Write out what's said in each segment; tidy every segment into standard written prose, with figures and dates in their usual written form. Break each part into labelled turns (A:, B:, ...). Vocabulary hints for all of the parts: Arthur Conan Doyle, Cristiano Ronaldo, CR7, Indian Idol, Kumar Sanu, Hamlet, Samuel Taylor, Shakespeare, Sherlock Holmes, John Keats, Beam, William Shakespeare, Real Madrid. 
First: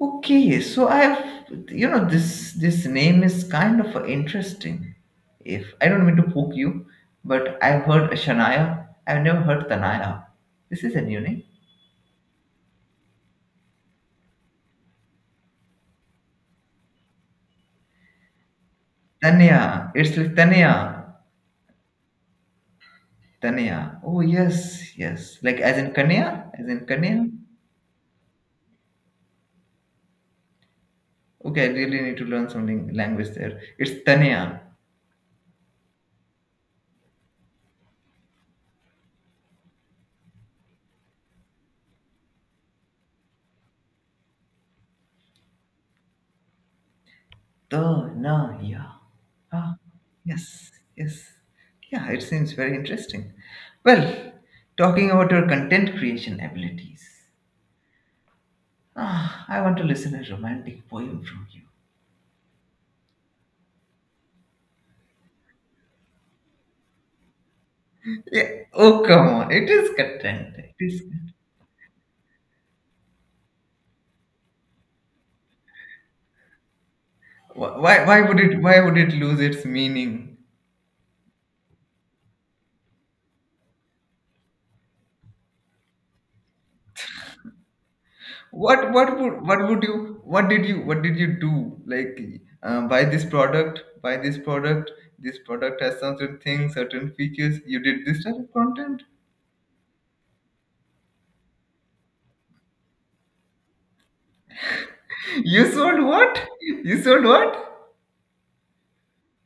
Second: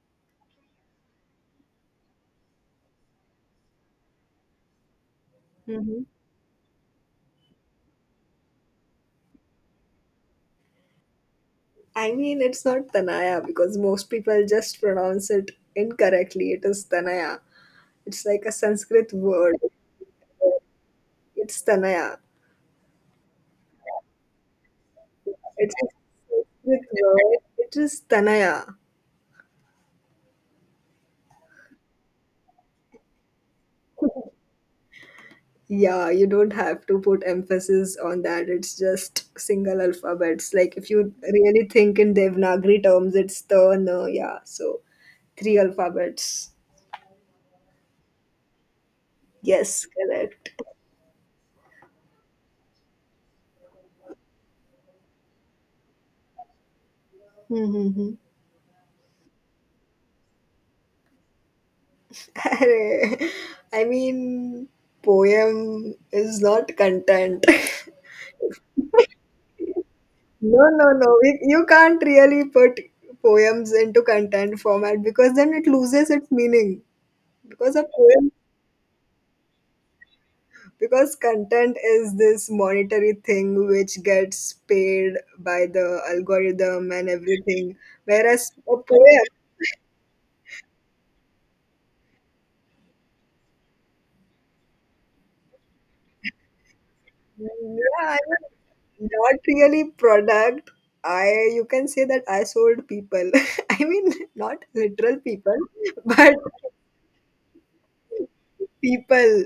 A: Okay, so I have, this name is kind of interesting. If I
B: Mhm.
A: don't mean to poke you, but I've heard Shania. I've never heard Tanaya. This is a new name.
B: I mean, it's not Tanaya because most people just pronounce it incorrectly. It is Tanaya. It's like a Sanskrit word.
A: Tanya. It's like Tanya.
B: It's Tanaya.
A: Tanya. Oh, yes, yes. Like
B: It's
A: as
B: a
A: in Kanya, as in
B: Sanskrit
A: Kanya.
B: word. It is Tanaya.
A: Okay, I really need to learn something language there. It's Tanya.
B: Yeah, you don't have to put emphasis on that. It's just single alphabets. Like if you really think in Devanagari terms, it's the no, yeah. So three alphabets.
A: The, na, yeah. Ah,
B: Yes, correct.
A: yes, yes. Yeah, it seems very interesting. Well, talking about your content creation abilities.
B: Mm-hmm.
A: Ah, I want to listen a romantic poem from you.
B: Arey, I mean, poem is not content.
A: Yeah. Oh, come on. It is content.
B: No,
A: It
B: no,
A: is.
B: no. You can't really put poems into content format because then it loses its meaning. Because a
A: Why? Why
B: poem,
A: would it? Why would it lose its meaning?
B: because content is this monetary thing which gets paid by the algorithm and everything, whereas a
A: What? What
B: poem,
A: would? What would you? What did you? What did you do? Like, buy this product. Buy this product. This product has some certain things, certain
B: yeah,
A: features. You did
B: I
A: this type of content.
B: not really product. I You can say that I sold people. I mean not literal people,
A: You sold
B: but
A: what? You sold what?
B: people.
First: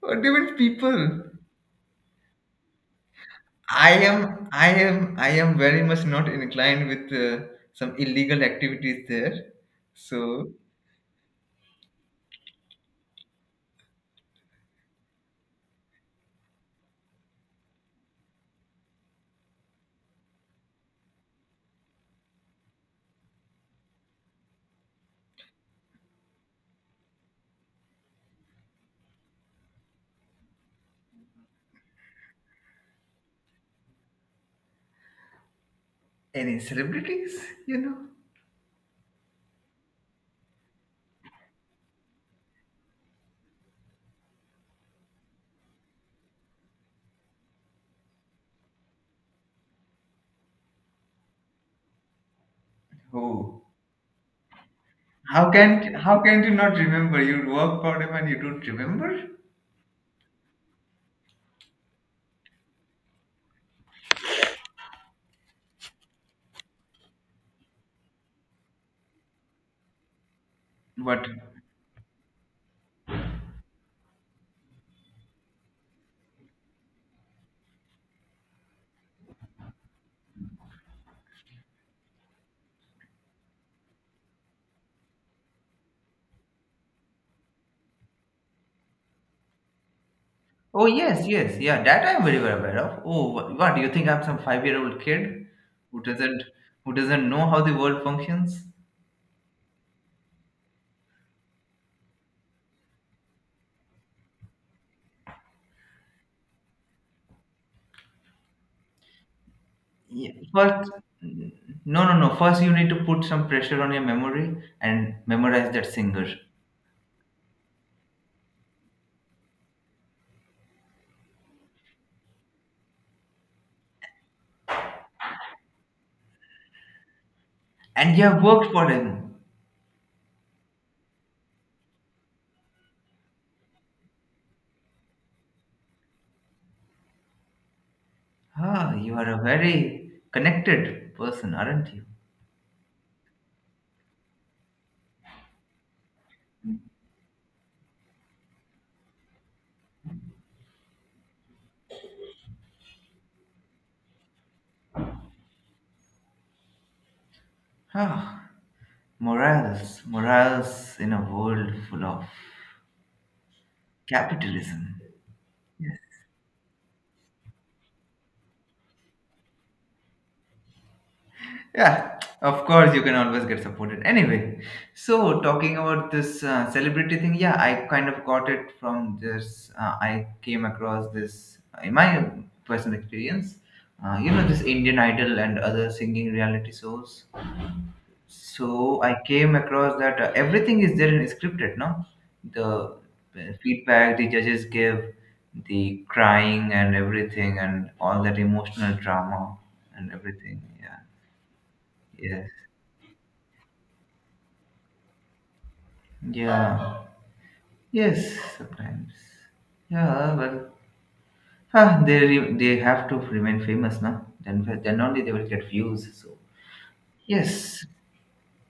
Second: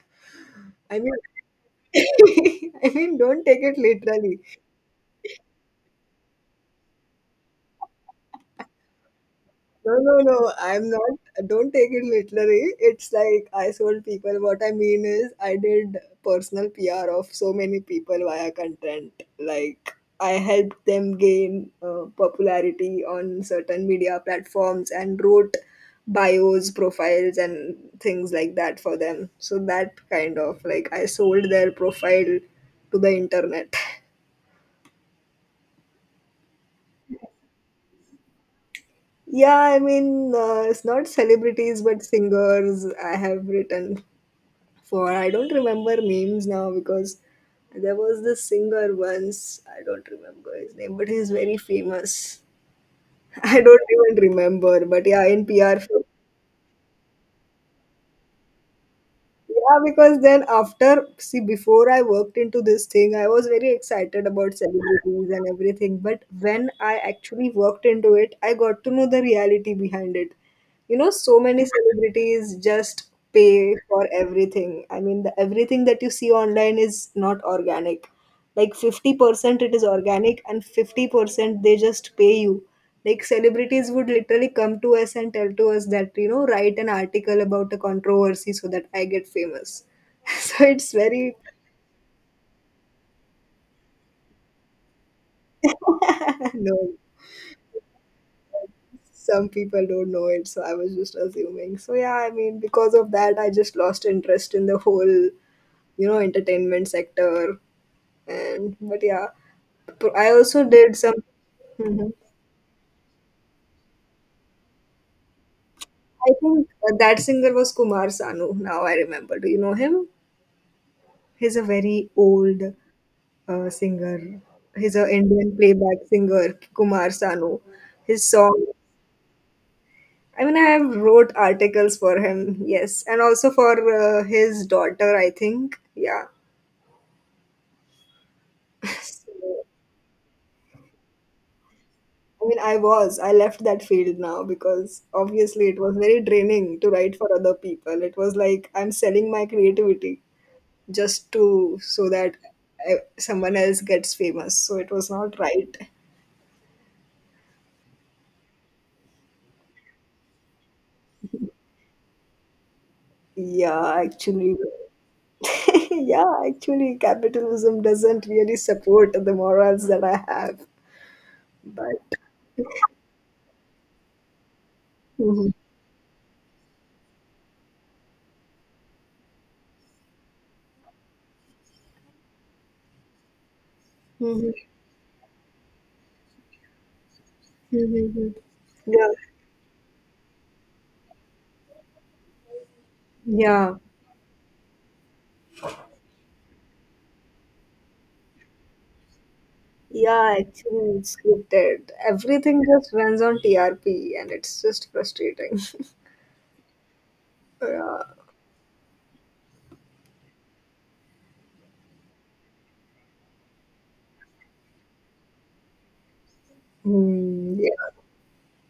A: What do you mean
B: I mean
A: people?
B: I mean don't take it
A: I
B: literally.
A: am, I am, I am very much not inclined with some illegal activities there.
B: No, no, no.
A: So
B: I'm not. Don't take it literally. It's like I sold people. What I mean is, I did personal PR of so many people via content. Like, I helped them gain popularity on certain media platforms and wrote bios, profiles, and things like that for them. So, that kind of like I sold their profile to the internet.
A: any celebrities, you know?
B: Yeah, I mean, it's not celebrities, but singers. I have written for I don't remember names now because there was this singer once. I don't remember his name, but he's very famous. I
A: Who?
B: don't even remember, but yeah, in
A: How
B: PR.
A: can how can you not remember? You work for them and you don't remember?
B: Yeah, because then after, see, before I worked into this thing, I was very excited about celebrities and everything. But when I actually worked into it, I got to know the reality behind it. You know,
A: What?
B: so many celebrities just pay for everything. I mean, everything that you see online is not organic. Like 50% it is organic, and 50% they just pay you. Like celebrities would literally come to us and tell to us that, you know, write an article about a controversy so that I get famous. So
A: Oh,
B: it's
A: yes,
B: very
A: yes, yeah. That I am very well aware of. Oh, what do you think? I'm some 5-year-old kid who doesn't
B: no,
A: who doesn't know how the world functions?
B: some people don't know it, so I was just assuming. So yeah, I mean, because of that, I just lost interest in the whole, you know, entertainment sector. And but yeah, but
A: Yeah,
B: I also
A: first,
B: did some.
A: no,
B: Mhm.
A: no, no. First, you need to put some pressure on your memory and memorize that singer.
B: I think that singer was Kumar Sanu. Now I remember. Do you know him? He's a very old singer. He's a Indian playback singer, Kumar Sanu.
A: And you
B: His
A: have
B: song.
A: worked for him.
B: I mean, I have wrote articles for him. Yes, and also for his daughter, I think. Yeah.
A: Ah, you are a very connected person, aren't you?
B: So, I mean, I was. I left that field now because obviously it was very draining to write for other people. It was like I'm selling my creativity just to, so that someone else gets famous. So it was not right.
A: Ah, morals, morals in a world full of
B: Yeah, actually.
A: capitalism. Yes.
B: Yeah, actually, capitalism doesn't really support the morals that I have. But
A: Yeah, of course, you can always get supported. Anyway, so
B: mhm,
A: talking about this celebrity thing, yeah, I kind of got it from this. I came across this in my personal experience.
B: mhm,
A: This Indian Idol and other singing reality shows.
B: mhm, mhm,
A: So
B: yeah,
A: I came across that everything is there in scripted, no? The
B: yeah,
A: feedback the judges give, the crying and everything, and all that emotional drama and
B: yeah.
A: everything.
B: Actually, it's scripted.
A: Yeah, yes.
B: Everything just runs on TRP, and it's just frustrating.
A: Yeah.
B: Yeah.
A: Yes, sometimes. Yeah, well, they have to remain famous now. Then only they will get views. So
B: Hmm,
A: yes,
B: yeah.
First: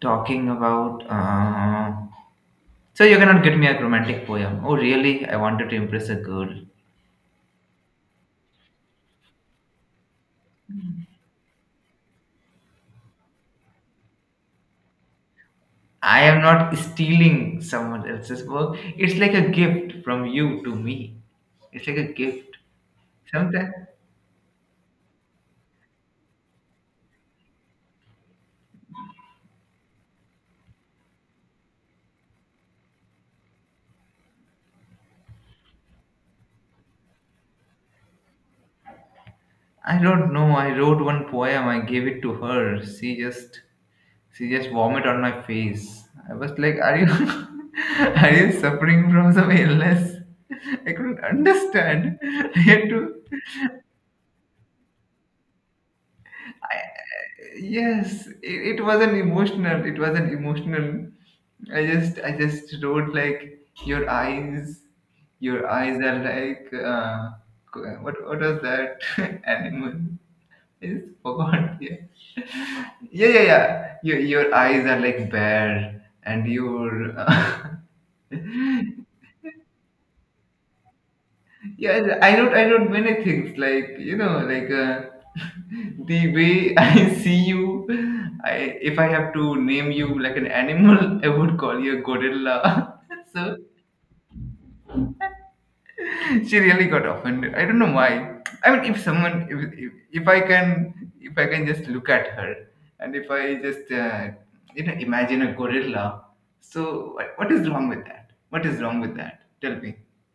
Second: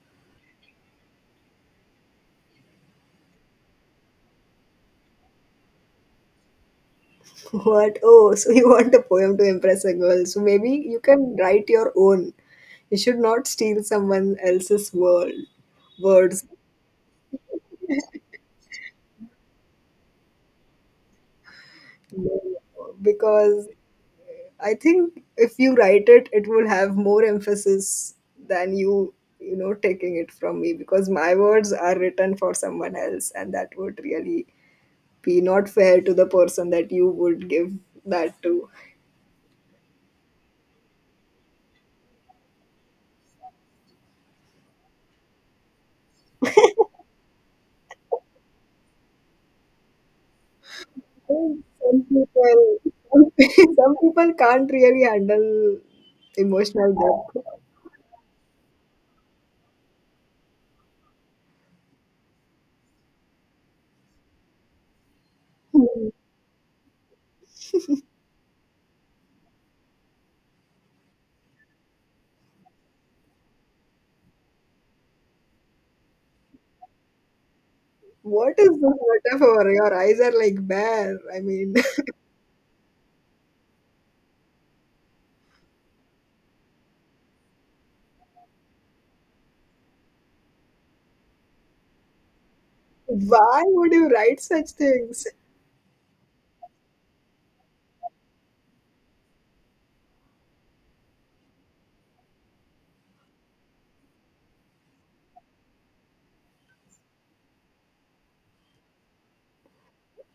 A: talking about. So you cannot get me a romantic poem. Oh, really? I wanted to impress a girl.
B: What? Oh, so you want a poem to impress a girl? So maybe you can write your own. You should not steal someone else's world
A: I am
B: words
A: not stealing someone else's work. It's like a gift from you to me. It's like a gift.
B: because
A: Sometimes.
B: I think if you write it, it will have more emphasis than you, you know, taking it from me because my words are written for someone else, and that would really be not fair to the person that you would give that to.
A: I don't know. I wrote one poem. I gave it to her. She just vomit on my face. I was like, "Are you are you suffering from some illness?" I couldn't
B: I think some
A: understand. I
B: people,
A: had to.
B: some some people can't really handle emotional depth.
A: Yes, it wasn't emotional. It wasn't emotional. I just wrote like your eyes. Your eyes are like what was that animal? It's forgot. Yeah. Yeah, yeah, yeah. Your eyes are like bare, and your
B: What is this metaphor? Your eyes are like bare. I mean,
A: yeah. I wrote many things like like the way I see you. I if I have to name you like an animal, I would call you a gorilla. So
B: why would you write such things?
A: she really got offended. I don't know why. I mean, if, if i can if I can just look at her, and if I just imagine a gorilla, so what is wrong with that, what is wrong with that, tell me?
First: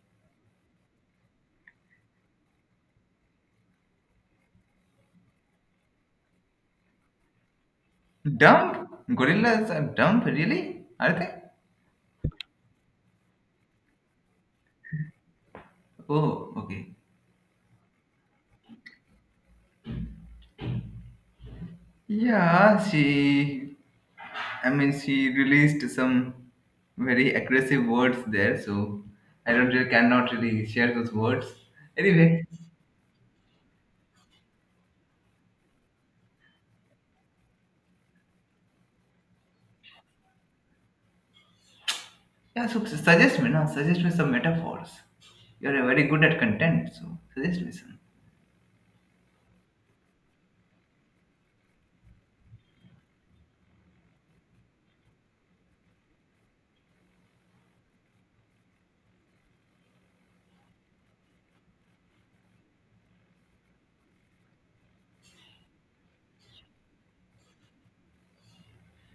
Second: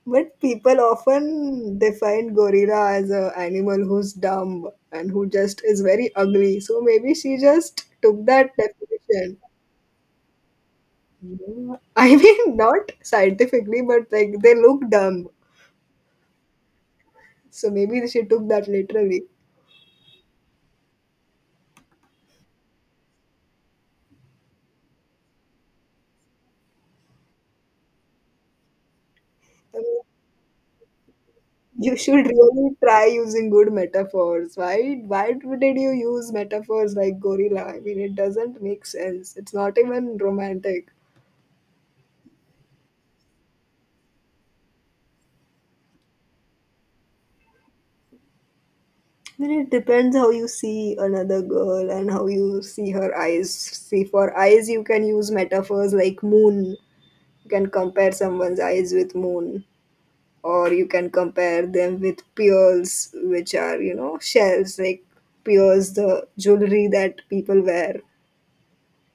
B: But people often define gorilla as a animal who's dumb and who just is very ugly. So maybe she just took that
A: Dumb.
B: definition.
A: Gorillas are dumb, really? Are they?
B: I mean, not scientifically, but like they look dumb.
A: Oh, okay.
B: So maybe she took that literally.
A: Yeah, she, I mean, she released some very aggressive words there. So I don't
B: I
A: really
B: mean,
A: cannot really share those words.
B: you should
A: Anyway.
B: really try using good metaphors. Why? Why did you use metaphors like gorilla? I mean, it doesn't make sense. It's not even romantic.
A: Yeah, so suggest me now. Suggest me some metaphors. You're very good at content, so suggest me some.
B: Then it depends how you see another girl and how you see her eyes. See, for eyes, you can use metaphors like moon. You can compare someone's eyes with moon, or you can compare them with pearls, which are, you know, shells, like pearls, the jewelry that people wear.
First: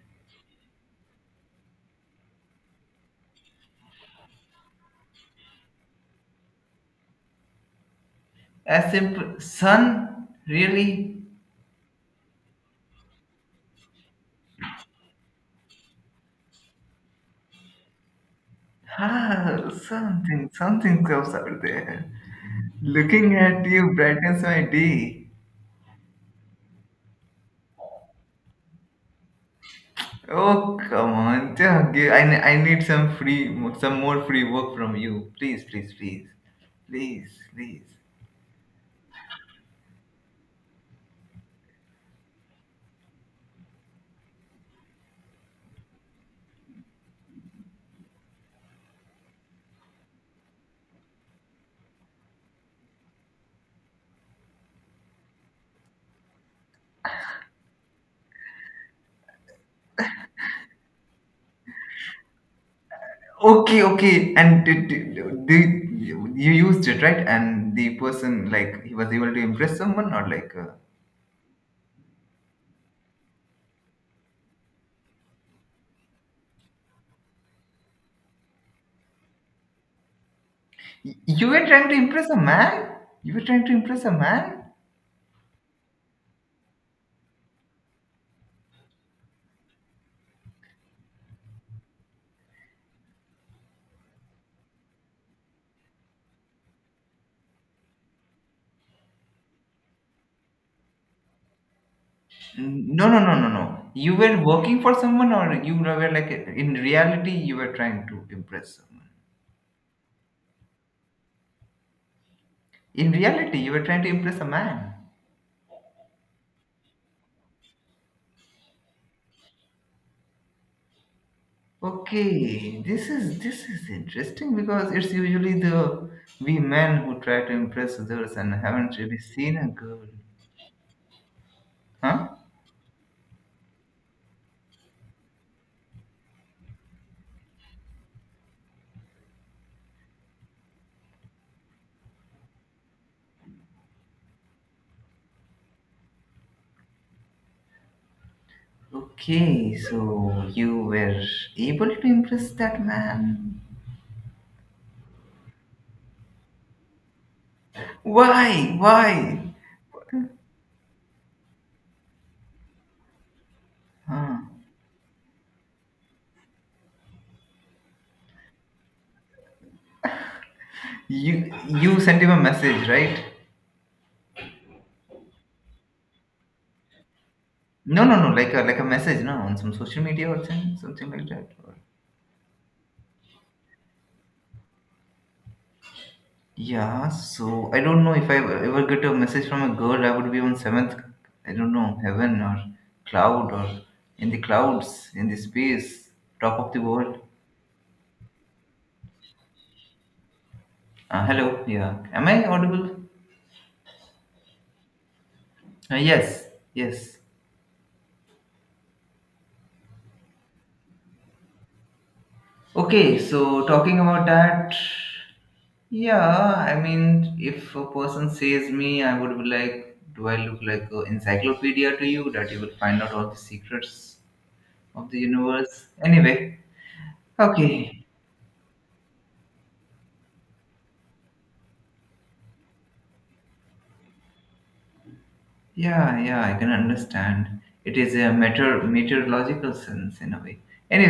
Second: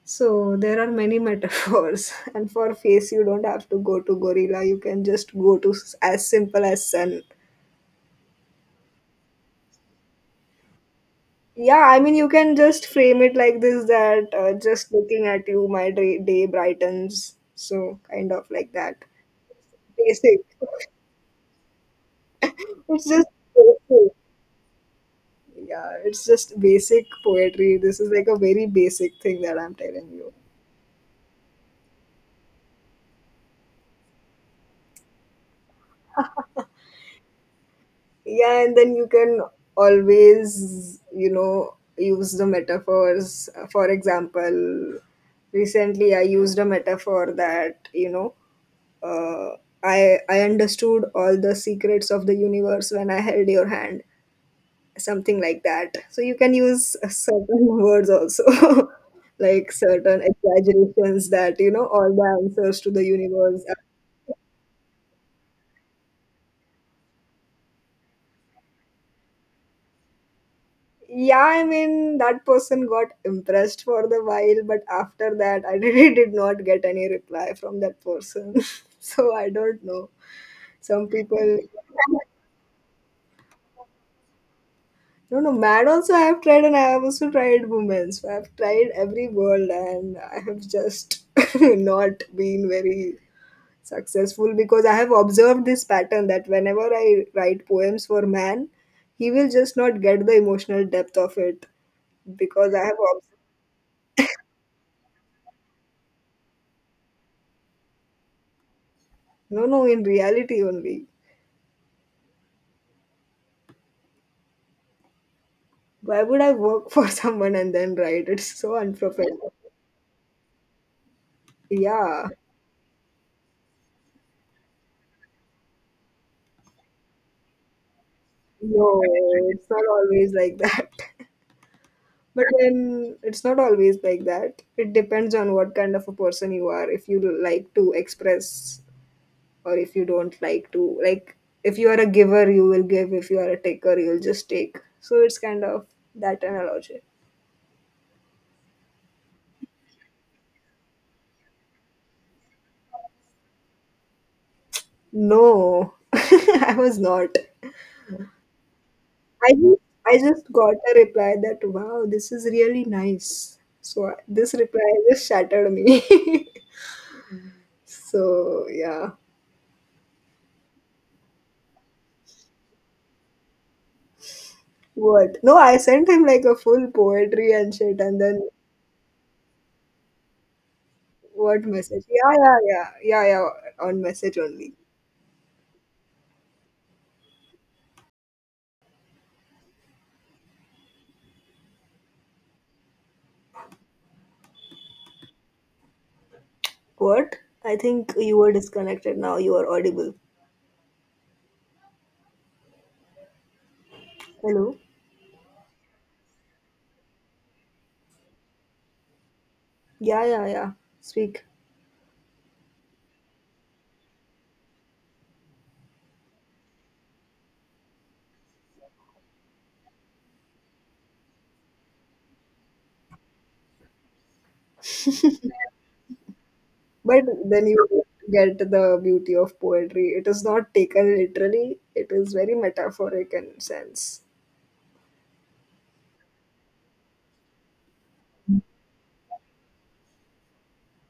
B: So there are many metaphors. And for face, you don't have to go to gorilla. You can just go to as simple as sun.
A: As simple sun, really?
B: Yeah, I mean, you can just frame it like this that just looking at you, day brightens. So, kind of like that.
A: ah
B: Basic.
A: something something comes out there.
B: It's just
A: Looking at you
B: basic.
A: brightens my day.
B: Yeah, it's just basic poetry. This is like a very basic thing that I'm telling you.
A: Oh, come on, yeah, I need some more free work from you. Please, please, please, please, please.
B: Yeah, and then you can always, you know, use the metaphors. For example, recently I used a metaphor that, you know, uh, I understood all the secrets of the universe when I held your hand, something like that. So you can use certain words also, like certain exaggerations that you know all the answers to the universe.
A: Okay, okay. And you used it, right? And the person, like, he was able to impress someone, or like,
B: Yeah, I mean that person got impressed for the while, but after that, I really did not get any reply from that person. So I don't know. Some
A: you
B: people.
A: were trying to impress a man? You were trying to impress a man?
B: No, no, man also I have tried, and I have also tried women. So I have tried every world and I have just not been very successful because I have observed this pattern that whenever I write poems for man, he will just not get the emotional depth of it because I have
A: No, no,
B: observed.
A: no, no, no. You were working for someone, or you were like, in reality, you were trying to impress someone.
B: No, no, in reality only.
A: In reality, you were trying to impress a man.
B: Why would I work for someone and then write? It's so unprofessional. Yeah.
A: Okay, this is interesting because it's usually the we men who try to impress others and haven't
B: No,
A: really seen a
B: it's not
A: girl,
B: always like that.
A: huh?
B: But then it's not always like that. It depends on what kind of a person you are. If you like to express or if you don't like to. Like, if you are a giver, you will give. If you are a taker, you'll just take. So it's kind of that analogy.
A: Okay, so you were able to impress that man.
B: No, I was not.
A: Why? Why?
B: I just, I just got a reply that, wow, this is really nice. So
A: Huh.
B: this reply just shattered me. So, yeah.
A: You sent him a message, right?
B: What? No, I sent him like a full poetry and shit,
A: No, no,
B: and
A: no.
B: then
A: Like a message, no, on some social media or something, something like that.
B: what
A: Or.
B: message? Yeah, yeah, yeah, yeah, yeah. On message only.
A: Yeah. So I don't know if I ever get a message from a girl, I would be on seventh. I don't know, heaven or cloud or in the clouds in the space, top of the world.
B: What? I think you were disconnected. Now you are audible.
A: Hello. Yeah. Am I audible?
B: Hello.
A: Yes. Yes.
B: Yeah, yeah, yeah. Speak.
A: Okay, so talking about that, yeah, I mean, if a person says me, I would be like, do I look like an encyclopedia to you that you will find out all the secrets of the universe? Anyway,
B: But then you
A: okay,
B: get the beauty of poetry. It is not taken literally. It is very metaphoric in sense.
A: yeah, yeah, I can understand. It is a meteorological sense in a way.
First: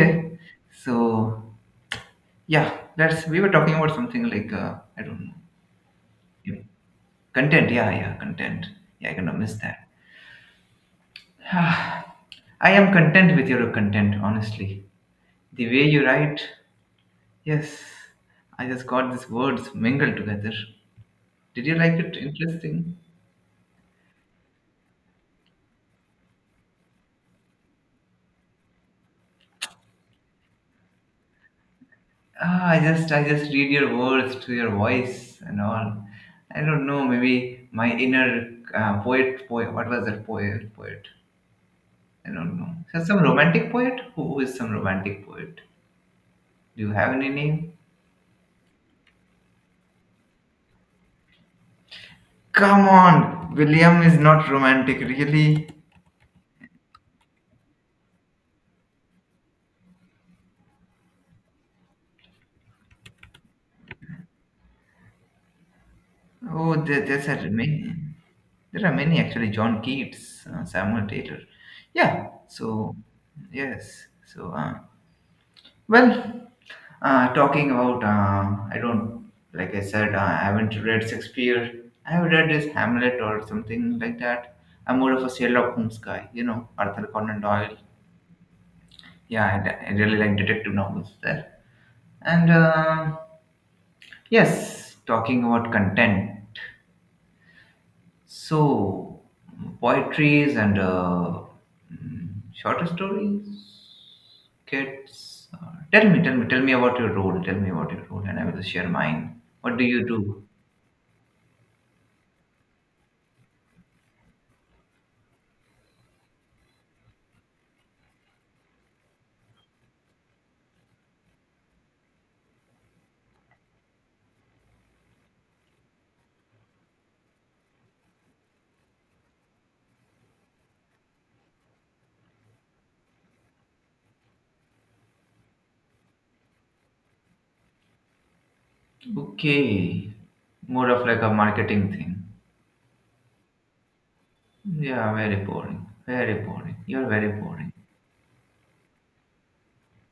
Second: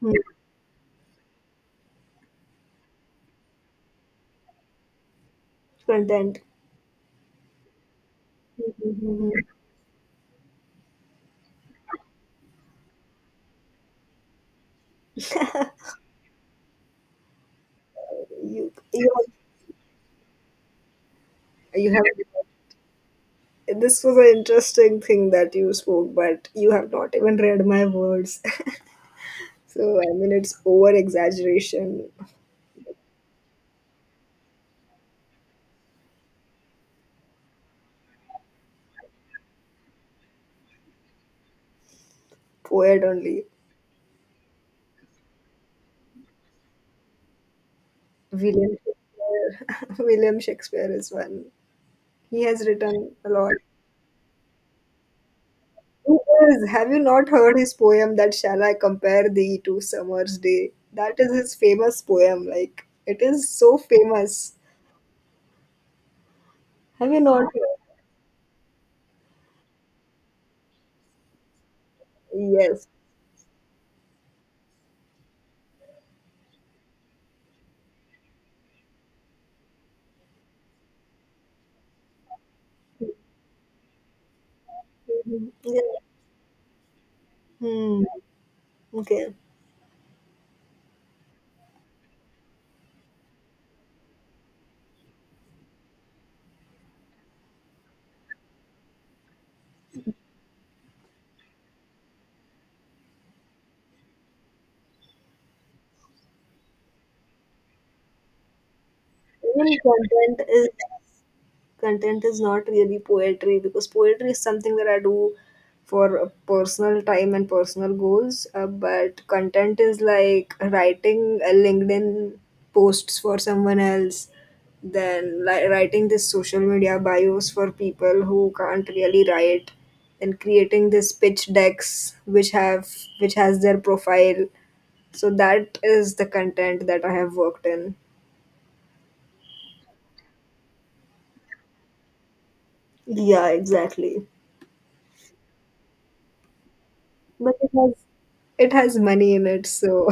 B: Hmm.
A: so yeah, that's we were talking about something like I don't know,
B: Content.
A: yeah, content. Yeah, yeah, content. Yeah, I cannot
B: Mhm.
A: miss that. Ah, I am content with your content, honestly. The way you write, yes, I
B: you,
A: just
B: you,
A: got these words mingled together. Did you
B: you
A: like
B: have.
A: it? Interesting.
B: This was an interesting thing that you spoke, but you have not even read my words. So I mean, it's over exaggeration
A: Ah, I just read your words to your voice and all. I don't know. Maybe my inner poet. What was that poet? Poet. I don't know.
B: poet
A: So some
B: only.
A: romantic poet. Who is some romantic poet? Do you have any name?
B: William Shakespeare, William Shakespeare is one. He has
A: Come
B: written a
A: on,
B: lot.
A: William is not romantic, really.
B: Who is? Have you not heard his poem that shall I compare thee to summer's day? That is his famous poem. Like it is so famous.
A: Oh,
B: Have you
A: that's
B: not heard?
A: at me. There are many, actually. John Keats, Samuel Taylor. Yeah.
B: Yes.
A: So yes. So well, talking about I don't like I said, I haven't read Shakespeare. I have read this Hamlet or something like that. I'm more of a
B: Mhm.
A: Sherlock Holmes
B: Yeah.
A: guy. You know Arthur Conan Doyle.
B: Hmm. Okay.
A: Yeah, I really like detective novels there. And yes, talking about content. So, poetries and shorter stories. Tell me, tell me, tell me about your role. Tell me about your role, and I will share mine.
B: Even
A: What do you do?
B: content is not really poetry because poetry is something that I do for personal time and personal goals. But content is like writing a LinkedIn posts for someone else, then writing this social media bios for people who can't really write, and creating this pitch decks which have which has their profile. So that is the content that I have worked in.
A: Okay, more of like a marketing thing.
B: Yeah, exactly.
A: Yeah, very boring. Very boring. You're very
B: But
A: boring.
B: it has money in it, so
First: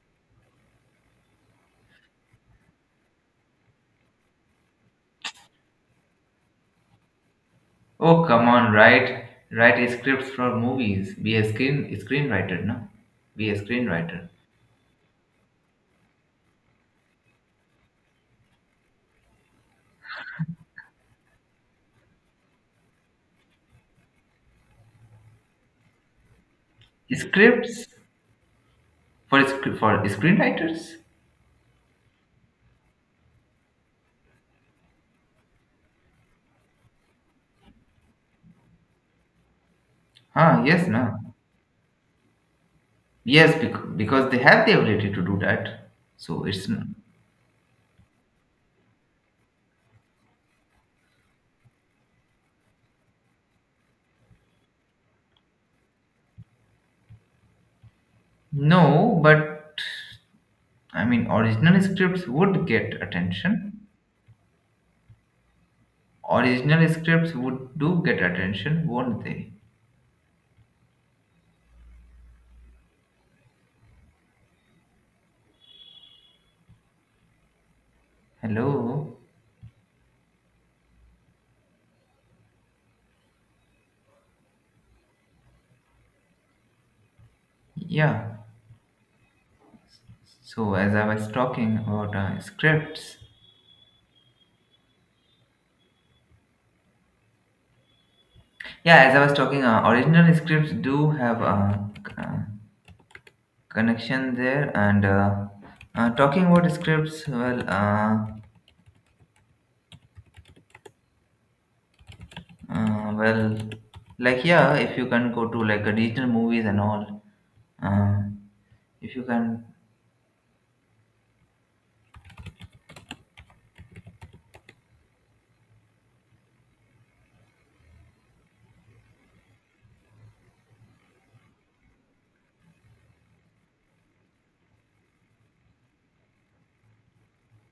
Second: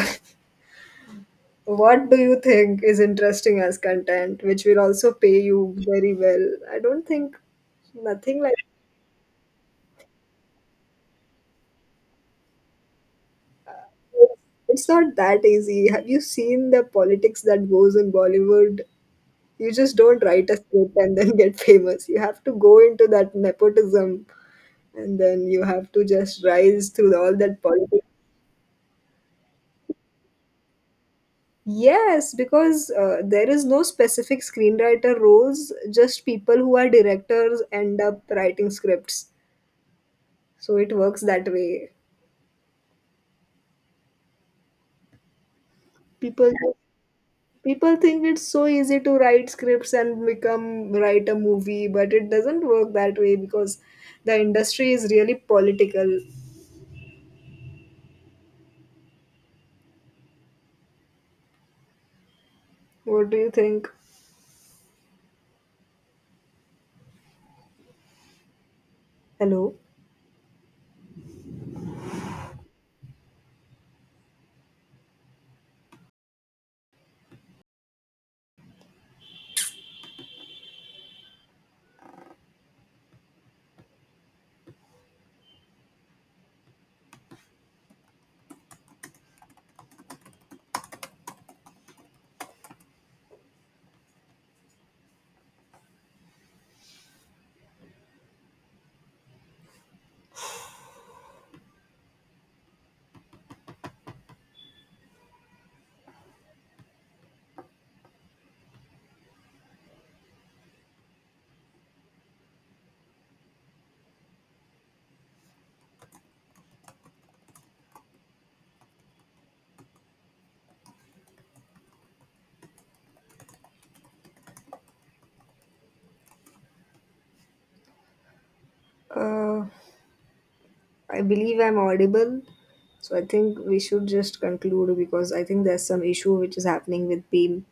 B: what do you think is interesting as content, which will also pay you very well? I don't think
A: Oh,
B: nothing
A: come
B: like
A: on, write scripts for movies. Be a screenwriter, no? Be a screenwriter.
B: it's not that easy. Have you seen the politics that goes in Bollywood? You just don't write a script and then get famous. You have to go into that nepotism and then you have to just rise through all that
A: Scripts
B: politics.
A: for for screenwriters?
B: Yes, because there is no specific screenwriter roles, just people who are directors end up writing scripts.
A: Huh?
B: So
A: Yes,
B: it works
A: no.
B: that way.
A: Yes, because they have the ability to do that. So
B: People
A: it's
B: People think it's so easy to write scripts and become write a movie, but it doesn't work that way because the industry is really political.
A: no, but I mean, original scripts would get
B: What do you
A: attention.
B: think?
A: Original scripts would do get attention, won't they?
B: Hello.
A: Hello? Yeah. So as I was talking about scripts, yeah, as I was talking, original scripts do have a connection there, and talking about scripts, well, like yeah, if you can go to like a regional movies and all, uh, if you can
B: Uh, I believe I'm audible. So I think we should just conclude because I think there's some issue which is happening with Beam.